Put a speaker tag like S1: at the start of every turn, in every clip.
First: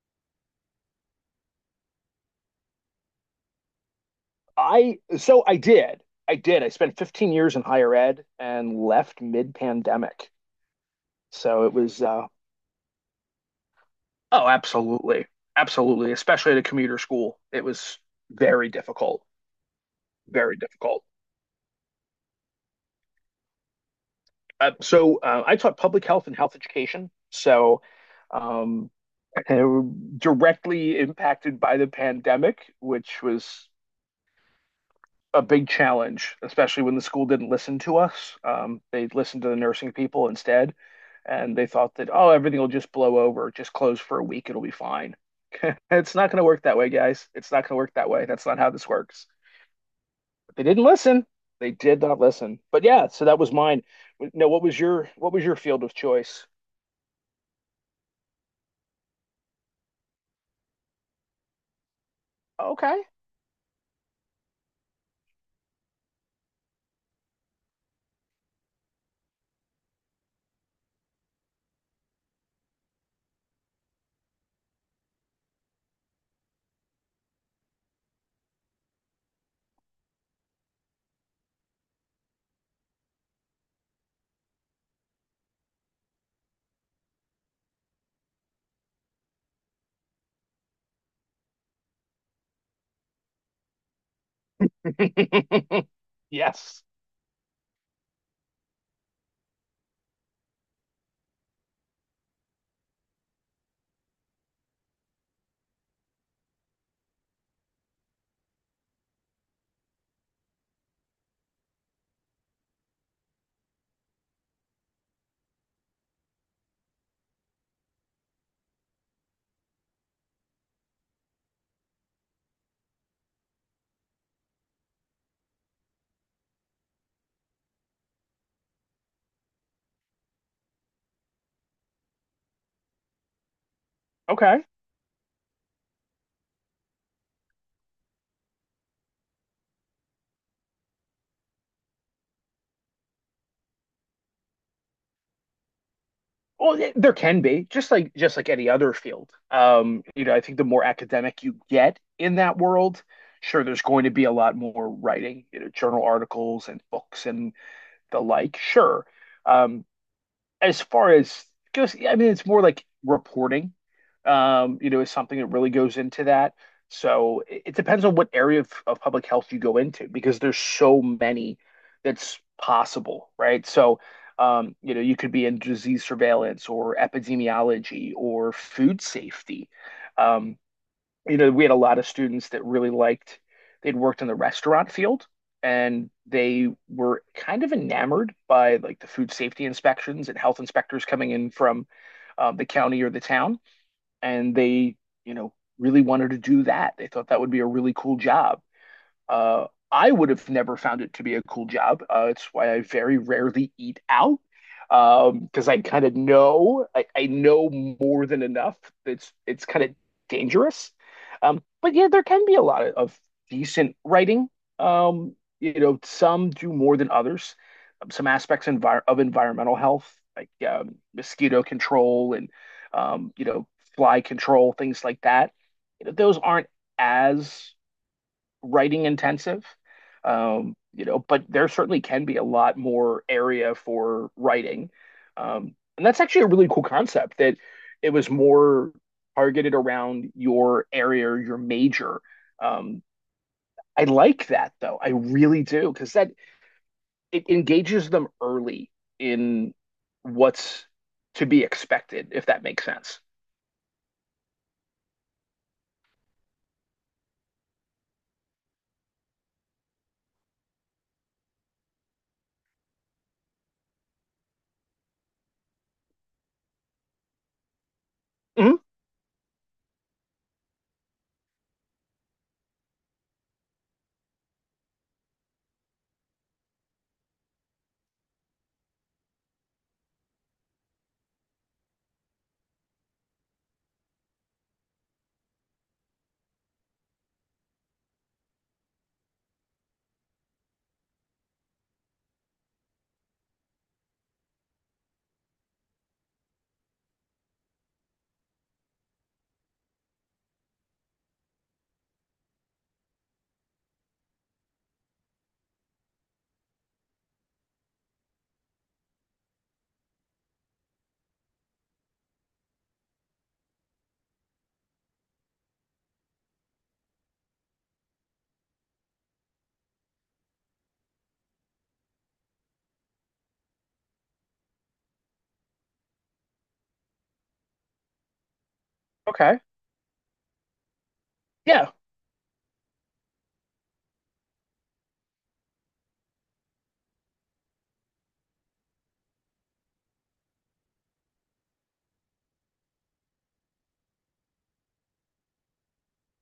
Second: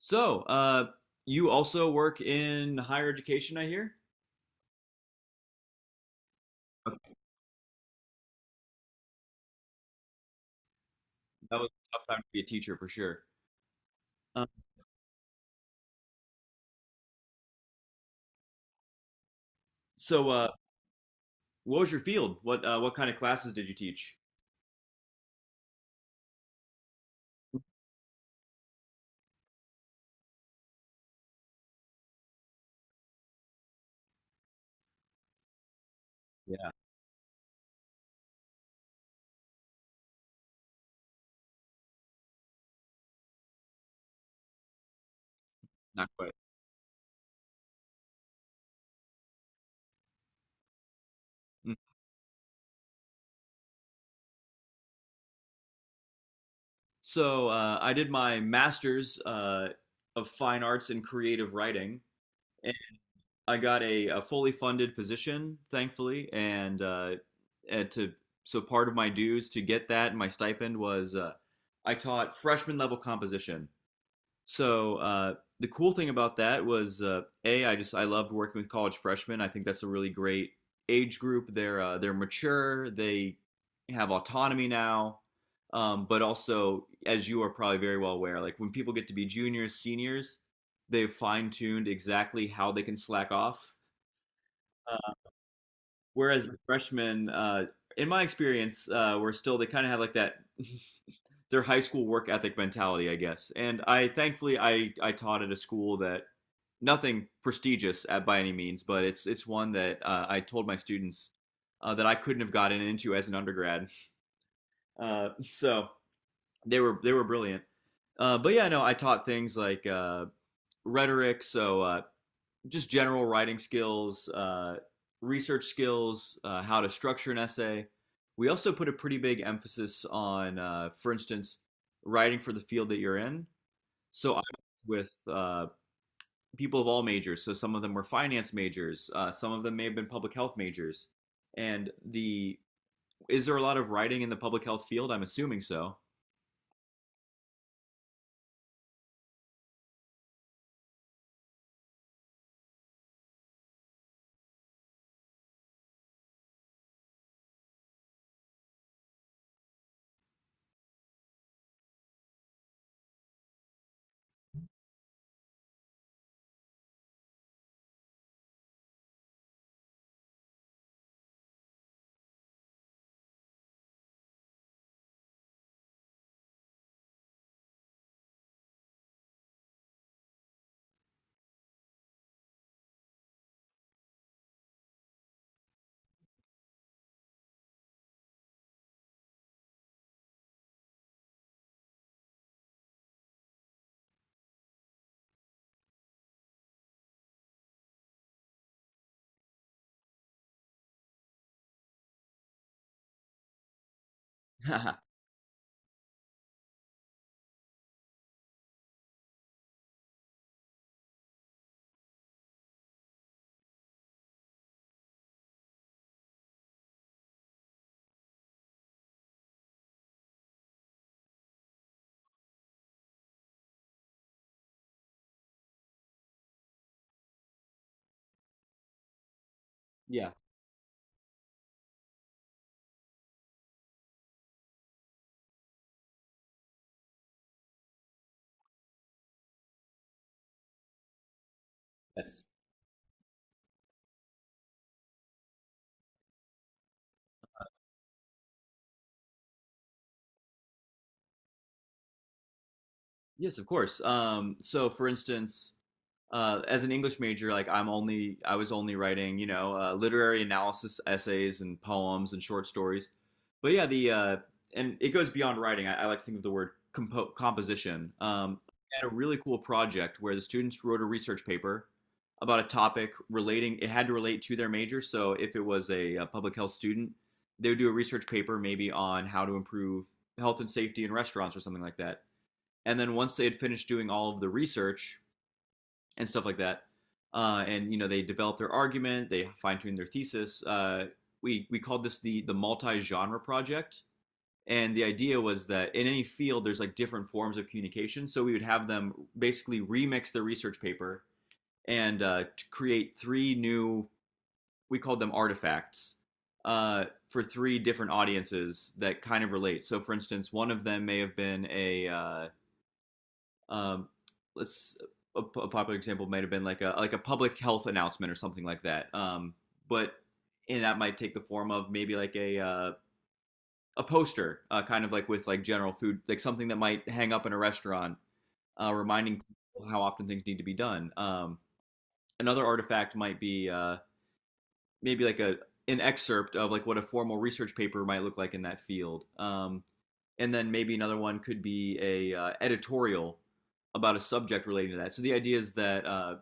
S1: So, uh, you also work in higher education, I hear?
S2: I so I did. I did. I spent
S1: Okay,
S2: 15 years in higher ed and left mid-pandemic.
S1: that
S2: So
S1: was
S2: it
S1: a
S2: was,
S1: tough time to be a teacher for sure. Um,
S2: oh, absolutely. Absolutely, especially at a commuter school. It was very difficult.
S1: so, uh,
S2: Very difficult.
S1: what was your field? What kind of classes did you teach?
S2: So I taught public health and health education. So, um uh, directly impacted by the pandemic, which was a big challenge,
S1: Yeah,
S2: especially when the school didn't listen to us. They listened to the nursing people instead, and they thought that, oh, everything will just blow over, just close for a week, it'll be fine.
S1: not
S2: It's not
S1: quite.
S2: going to work that way, guys. It's not going to work that way. That's not how this works. But they didn't listen. They
S1: Mm.
S2: did not listen. But yeah, so that was mine. No, what was your field of choice?
S1: I did my master's of fine arts in creative writing, and
S2: Okay.
S1: I got a fully funded position, thankfully. And to so part of my dues to get that, my stipend was I taught freshman level composition. So uh, the cool thing about that was a I just I loved working with college freshmen. I think that's a really great age group. They're mature. They have autonomy now. But also, as you are probably very well aware, like when people get to be juniors, seniors, they've fine tuned exactly how they can slack off. Uh, Whereas the
S2: Yes.
S1: freshmen, in my experience, were still they kind of had like that their high school work ethic mentality, I guess. And I thankfully I taught at a school that nothing prestigious at, by any means, but it's one that I told my students that I couldn't have gotten into as an undergrad. So they were brilliant. But yeah, no, I taught things like rhetoric, just general writing skills, research skills, how to structure an essay. We also put a pretty big emphasis on, for instance, writing for the field that you're in. So I
S2: Okay.
S1: worked with people of all majors. So some of them were finance majors. Some of them may have been public health majors. And the Is there a lot of writing in the public health field? I'm assuming so.
S2: Well, there can be just like any other field. I think the more academic you get in that world, sure, there's going to be a lot more writing, journal articles and books and the like. Sure, um, as far as goes, yeah, I mean, it's more like reporting, is something that really goes into that. So it depends on what area of public health you go into because there's so many that's possible, right? So, you could be in disease surveillance or epidemiology or food safety. Um, we had a lot of students that really liked, they'd worked in the restaurant field and they were kind of enamored by like the food safety inspections and health inspectors coming in from, the county or the town. And they, you know, really wanted to do that. They thought that would be a really cool job. I would have never found it to be a cool job. It's why I very rarely eat out, because I kind of know I know more than enough. It's kind of dangerous. But yeah, there can be a lot of decent writing. Some do more than others. Some aspects envir of environmental health, like, mosquito control and um, you know, fly control, things like that. Those aren't as writing intensive.
S1: Yeah.
S2: But there certainly can be a lot more area for writing. And that's actually a really cool concept that it was more targeted around your area or your major.
S1: That's
S2: Um, I like that though. I really do because that it engages them early in what's to be expected, if that makes sense.
S1: Yes, of course. So for instance, as an English major, like I was only writing, you know, literary analysis essays and poems and short stories. But yeah, the and it goes beyond writing. I like to think of the word composition.
S2: Mhm.
S1: I had a really cool project where the students wrote a research paper about a topic relating. It had to relate to their major. So if it was a, public health student, they would do a research paper maybe on how to improve health and safety in restaurants or something like that. And then once they had finished doing all of the research, and stuff like that. And you know they develop their argument, they fine tune their thesis. We called this the multi genre project, and the idea was that in any field there's like different forms of communication. So we would have them basically remix their research paper and to create three new, we called them artifacts for three different audiences that kind of relate. So for instance, one of them may have been um, let's a popular example might have been like a public health announcement or something like that. But and that might take the form of maybe like a poster, kind of like with like general food, like something that might hang up in a restaurant, reminding
S2: Okay.
S1: people how often things need to be done.
S2: Yeah.
S1: Another artifact might be maybe like a an excerpt of like what a formal research paper might look like in that field. And then maybe another one could be a editorial about a subject relating to that. So the idea is that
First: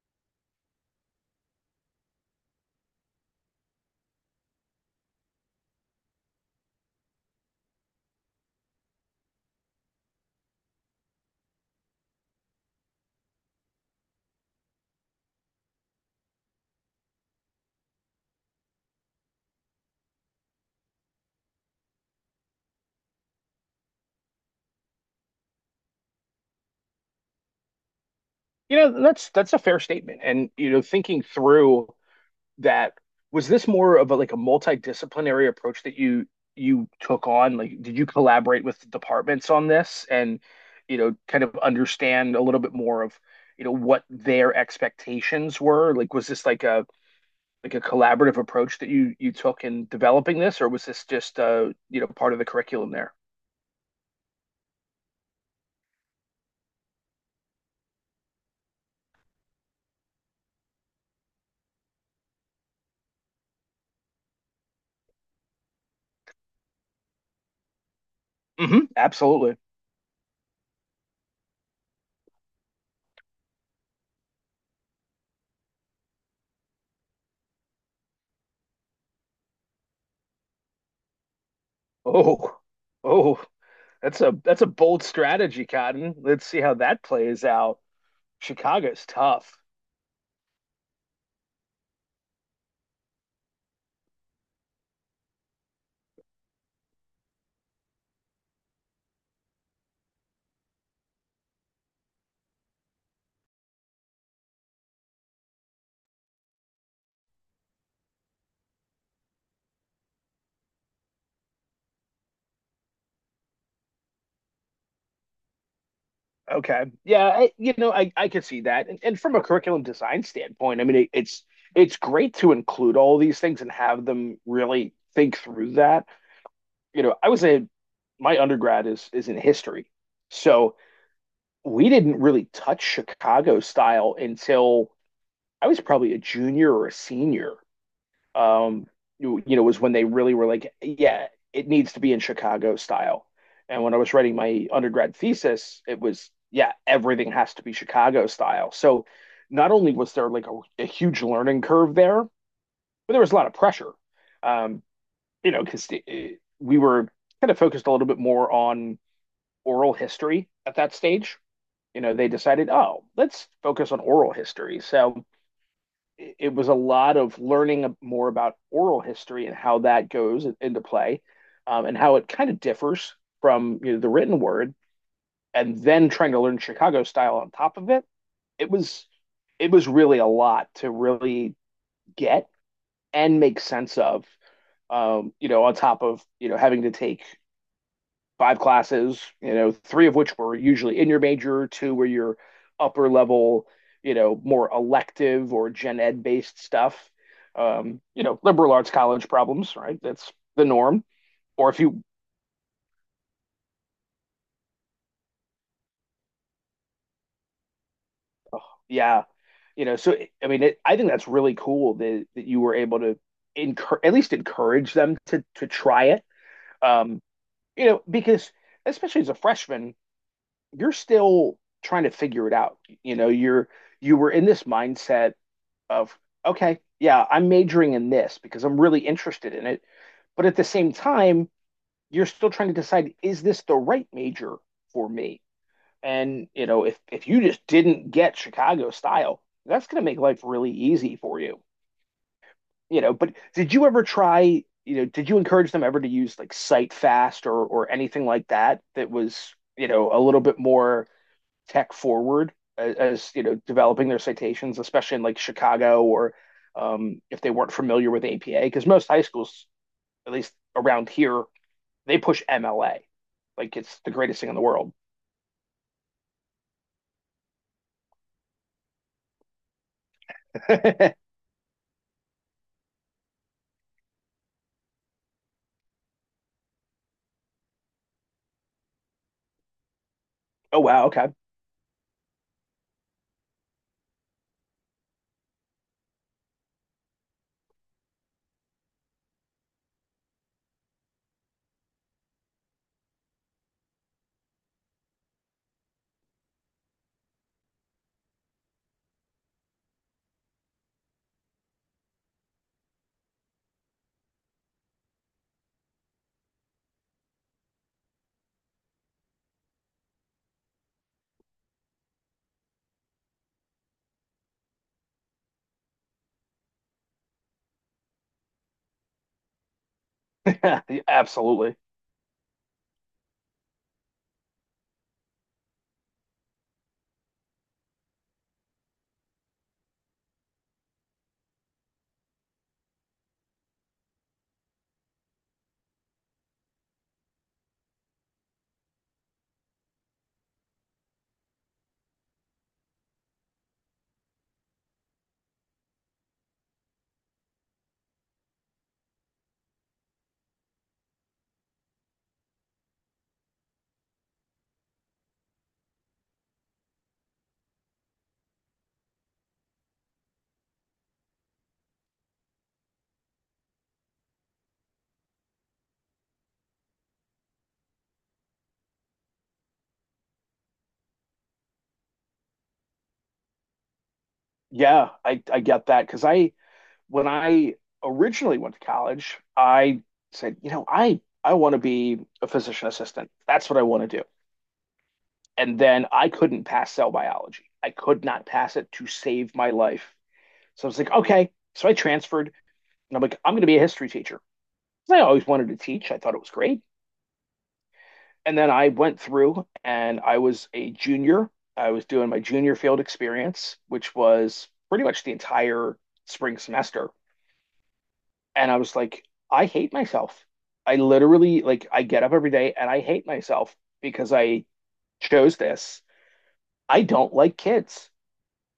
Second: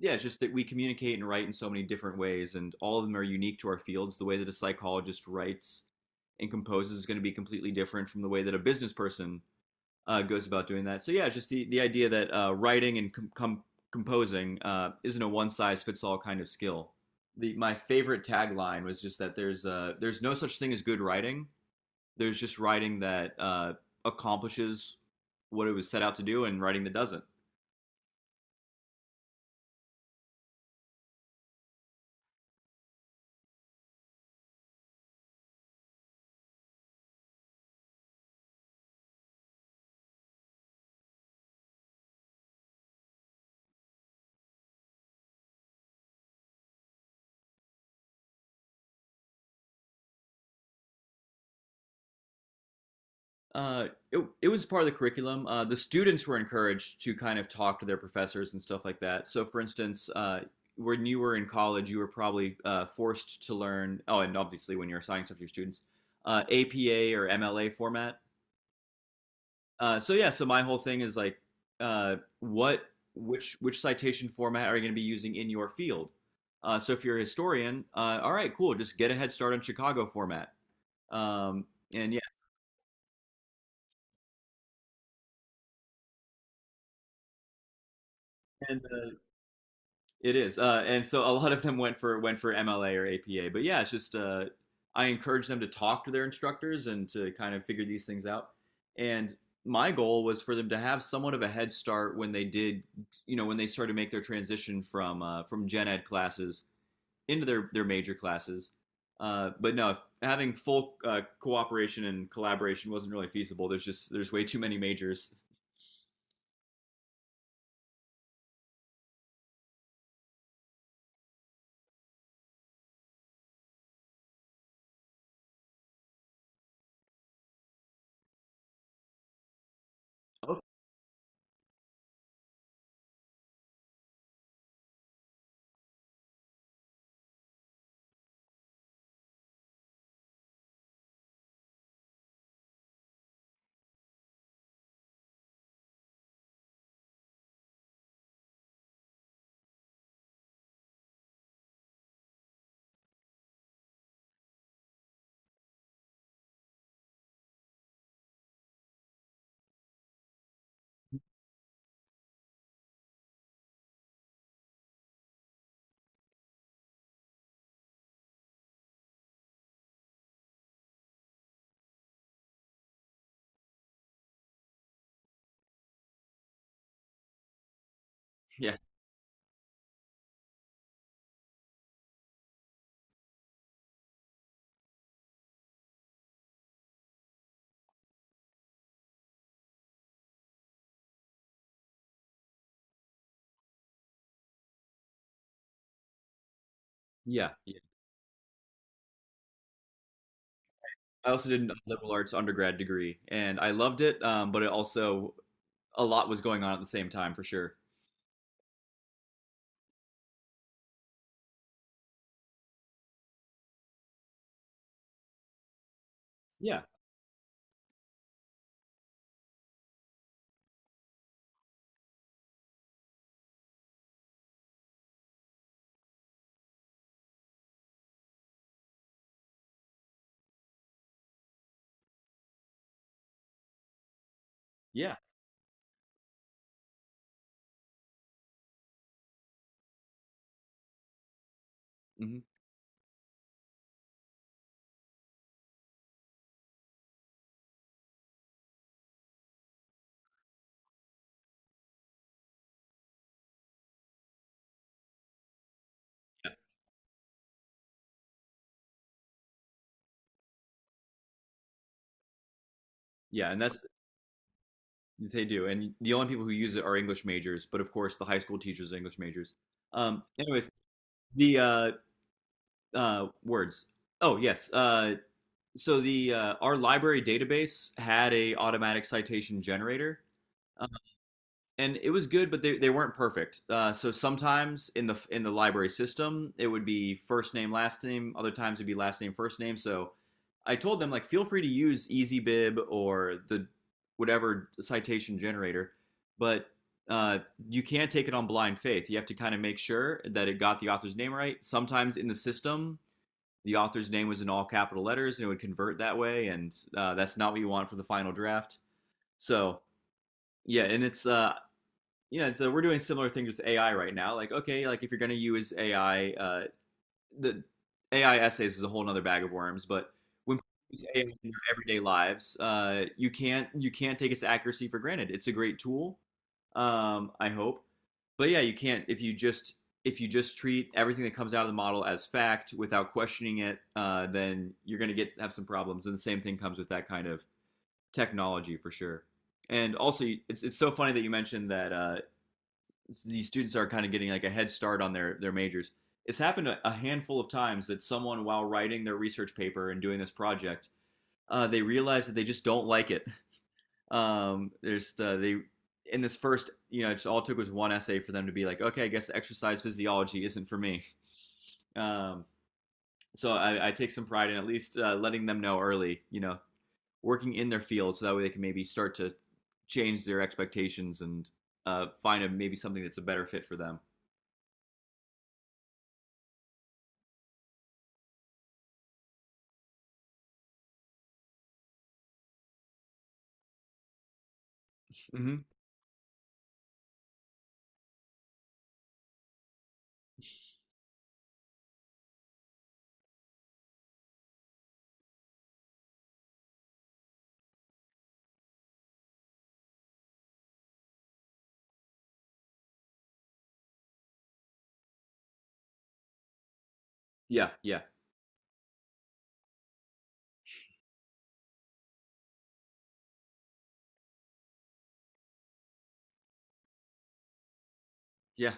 S1: yeah, just that we communicate and write in so many different ways, and all of them are unique to our fields. The way that a psychologist writes and composes is going to be completely different from the way that a business person goes about doing that. So yeah, just the idea that writing and composing isn't a one size fits all kind of skill. My favorite tagline was just that there's no such thing as good writing, there's just writing that accomplishes what it was set out to do and writing that doesn't.
S2: That's a fair statement. And thinking through that, was this more of like a multidisciplinary approach that you took on? Like, did you collaborate with departments on this and kind of understand a little bit more of what their expectations were? Like, was this like a collaborative approach that you took in developing this, or was this just part of the curriculum there?
S1: It was part of the curriculum. The students were encouraged to kind of talk to their professors and stuff like that. So, for instance, when you were in college, you were probably forced to learn, oh, and obviously when you're assigning stuff to your students, APA or MLA format.
S2: Hmm, absolutely.
S1: Yeah, so my whole thing is like, uh, what, which citation format are you going to be using in your field? So if you're a historian, all right, cool, just get a head start on Chicago format. Um, and yeah,
S2: Oh, oh, that's a bold strategy, Cotton. Let's see how that plays out.
S1: and
S2: Chicago's tough.
S1: it is. And so a lot of them went for MLA or APA. But yeah, it's just I encourage them to talk to their instructors and to kind of figure these things out. And my goal was for them to have somewhat of a head start when they did, you know, when they started to make their transition from gen ed classes into their major classes. But No, having full cooperation and collaboration wasn't really feasible. There's way too many majors.
S2: Okay. Yeah, I, you know, I can see that. And from a curriculum design standpoint, I mean, it's great to include all these things and have them really think through that. You know, I was a My undergrad is in history.
S1: Oh.
S2: So we didn't really touch Chicago style until I was probably a junior or a senior. um was when they really were like, yeah, it needs to be in Chicago style. And when I was writing my undergrad thesis, it was, yeah, everything has to be Chicago style. So not only was there like a huge learning curve there, but there was a lot of pressure, um because we were kind of focused a little bit more on oral history at that stage. They decided, oh, let's focus on oral history. So it was a lot of learning more about oral history and how that goes into play, and how it kind of differs from, the written word. And then trying to learn Chicago style on top of it. it
S1: Yeah,
S2: was it was really a lot to really get and make sense of, on top of having to take five classes, three of which were usually in your major, two were your upper level, more elective or gen ed based stuff.
S1: yeah, yeah.
S2: Liberal arts college problems, right? That's the norm.
S1: I also did
S2: Or
S1: a
S2: if you,
S1: liberal arts undergrad degree, and I loved it. But it also a lot was going on at the same time for sure.
S2: Yeah, so I mean, I think that's really cool that you were able to encourage, at least encourage them to try it.
S1: Yeah,
S2: Um, because especially as a freshman, you're still trying to figure it out. You know, you were in this mindset of, okay, yeah, I'm majoring in this because I'm really interested in it. But at the same time, you're still trying to decide, is this the right major for
S1: yeah,
S2: me? And if you just didn't get Chicago style, that's going to make life really easy for you.
S1: hmm
S2: But did you ever try? Did you encourage them ever to use like Cite Fast or anything like that that was a little bit more tech forward, as developing their citations, especially in like Chicago, or,
S1: yeah,
S2: if they weren't familiar with APA, because most high schools, at least around here, they push MLA
S1: yeah. And
S2: like
S1: that's
S2: it's the greatest thing in the world.
S1: they do. And the only people who use it are English majors, but of course the high school teachers are English majors. Anyways,
S2: Oh,
S1: the words. Oh yes, so the our library database had a automatic citation generator uh,
S2: wow,
S1: and it was good but they weren't perfect so sometimes in the library system it would be first name last name other times it'd be last name first name so I told them like feel free to use EasyBib or the whatever citation generator but uh, you can't take it on blind faith you have to kind of make sure that it got the author's name right sometimes in the system the author's name was in all capital letters and it would convert that way and that's not what you want for the final draft so yeah and it's yeah so we're doing similar things with AI right now like okay like if you're going to use AI the AI essays is a whole nother bag of worms, but when people
S2: okay,
S1: use AI in their
S2: absolutely,
S1: everyday lives, you can't take its accuracy for granted. It's a great tool, I hope, but yeah, you can't if you just treat everything that comes out of the model as fact without questioning it, then you're going to get have some problems. And the same thing comes with that kind of technology for sure. And also, it's so funny that you mentioned that these students are kind of getting like a head start on their majors. It's happened a, handful of times that someone, while writing their research paper and doing this project, they realize that they just don't like it. There's they in this first, you know, it all took was one essay for them to be like, okay, I guess exercise physiology isn't for me. Um, so I take some pride in at least letting them know early, you know, working in their field, so that way they can maybe start to change their expectations and find a, maybe something that's a better fit for them.
S2: yeah, I get that because I when I originally went to college, I said, I want to be a physician assistant. That's what I want to do.
S1: Mm-hmm.
S2: And then I couldn't pass cell biology. I could not pass it to save my life. So I was like, okay. So I transferred, and I'm like, I'm going to be a history teacher. So I always wanted to teach. I thought it was great. And then I went through and I was a junior. I was doing my junior field experience, which was pretty much the entire spring semester.
S1: Yeah, yeah,
S2: And I was like, I hate myself. I literally, like, I get up every day and I hate myself because I chose this. I don't like kids.
S1: yeah.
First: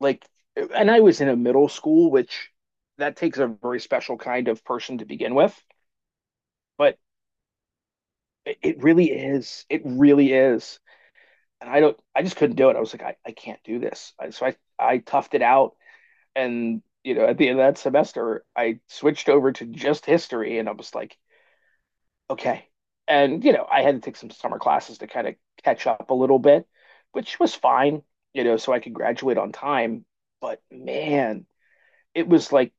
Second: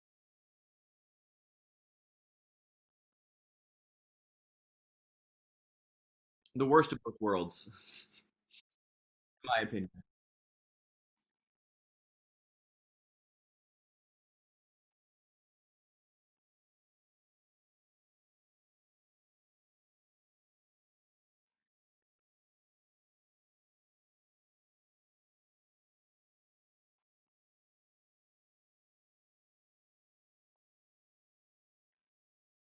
S2: Like, and I was in a middle school, which that takes a very special kind of person to begin with,
S1: The worst
S2: but
S1: of both worlds,
S2: it really
S1: in my
S2: is. It
S1: opinion.
S2: really is. And I just couldn't do it. I was like, I can't do this. So I toughed it out, and at the end of that semester, I switched over to just history and I was like, okay. And I had to take some summer classes to kind of catch up a little bit, which was fine, so I could graduate on time. But man, it was like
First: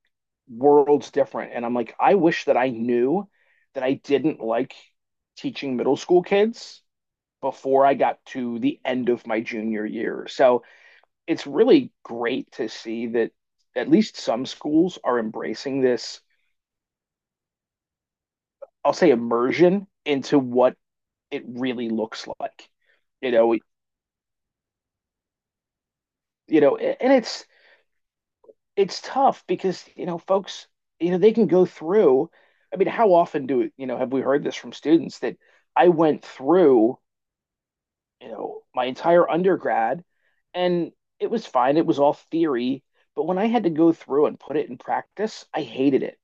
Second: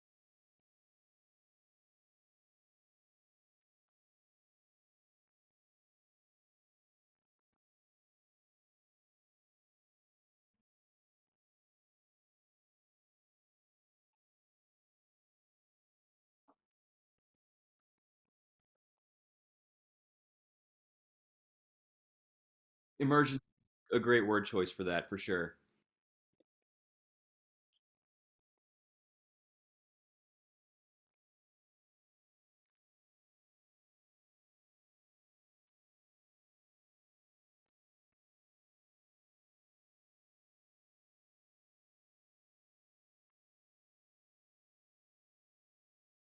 S2: worlds different. And I'm like, I wish that I knew that I didn't like teaching middle school kids before I got to the end of my junior year. So it's really great to see that at least some schools are embracing this, I'll say, immersion into what it really looks like. You
S1: Emergency,
S2: know,
S1: a great word choice for that, for sure.
S2: and it's tough because folks, they can go through, I mean, how often do have we heard this from students that I went through, my entire undergrad, and it was fine, it was all theory, but when I had to go through and put it in practice, I hated it.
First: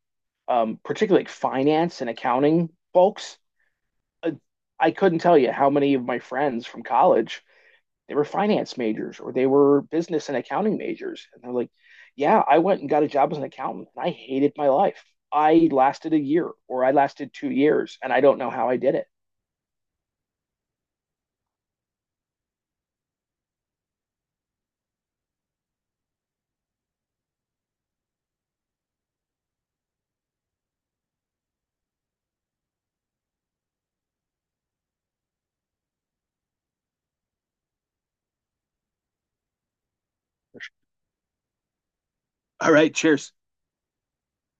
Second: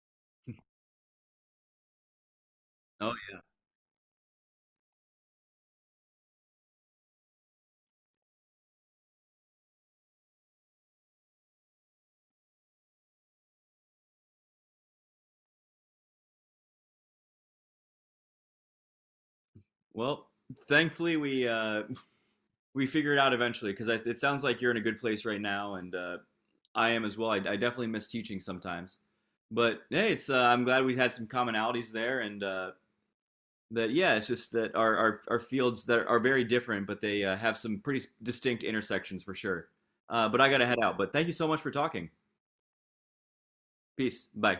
S2: Particularly like finance and accounting
S1: Oh, yeah.
S2: folks. uh, I couldn't tell you how many of my friends from college, they were finance majors or they were business and accounting majors. And they're like, yeah, I went and got a job as an accountant and I hated my life. I lasted a year or I lasted 2 years and I don't know how I did it.
S1: Well, Thankfully we figured it out eventually because it sounds like you're in a good place right now, and I am as well. I definitely miss teaching sometimes, but hey, it's I'm glad we had some commonalities there, and that yeah, it's just that our our fields that are very different, but they have some pretty distinct intersections for sure. But I gotta head out. But thank you so much for talking.
S2: All right, cheers.
S1: Peace. Bye.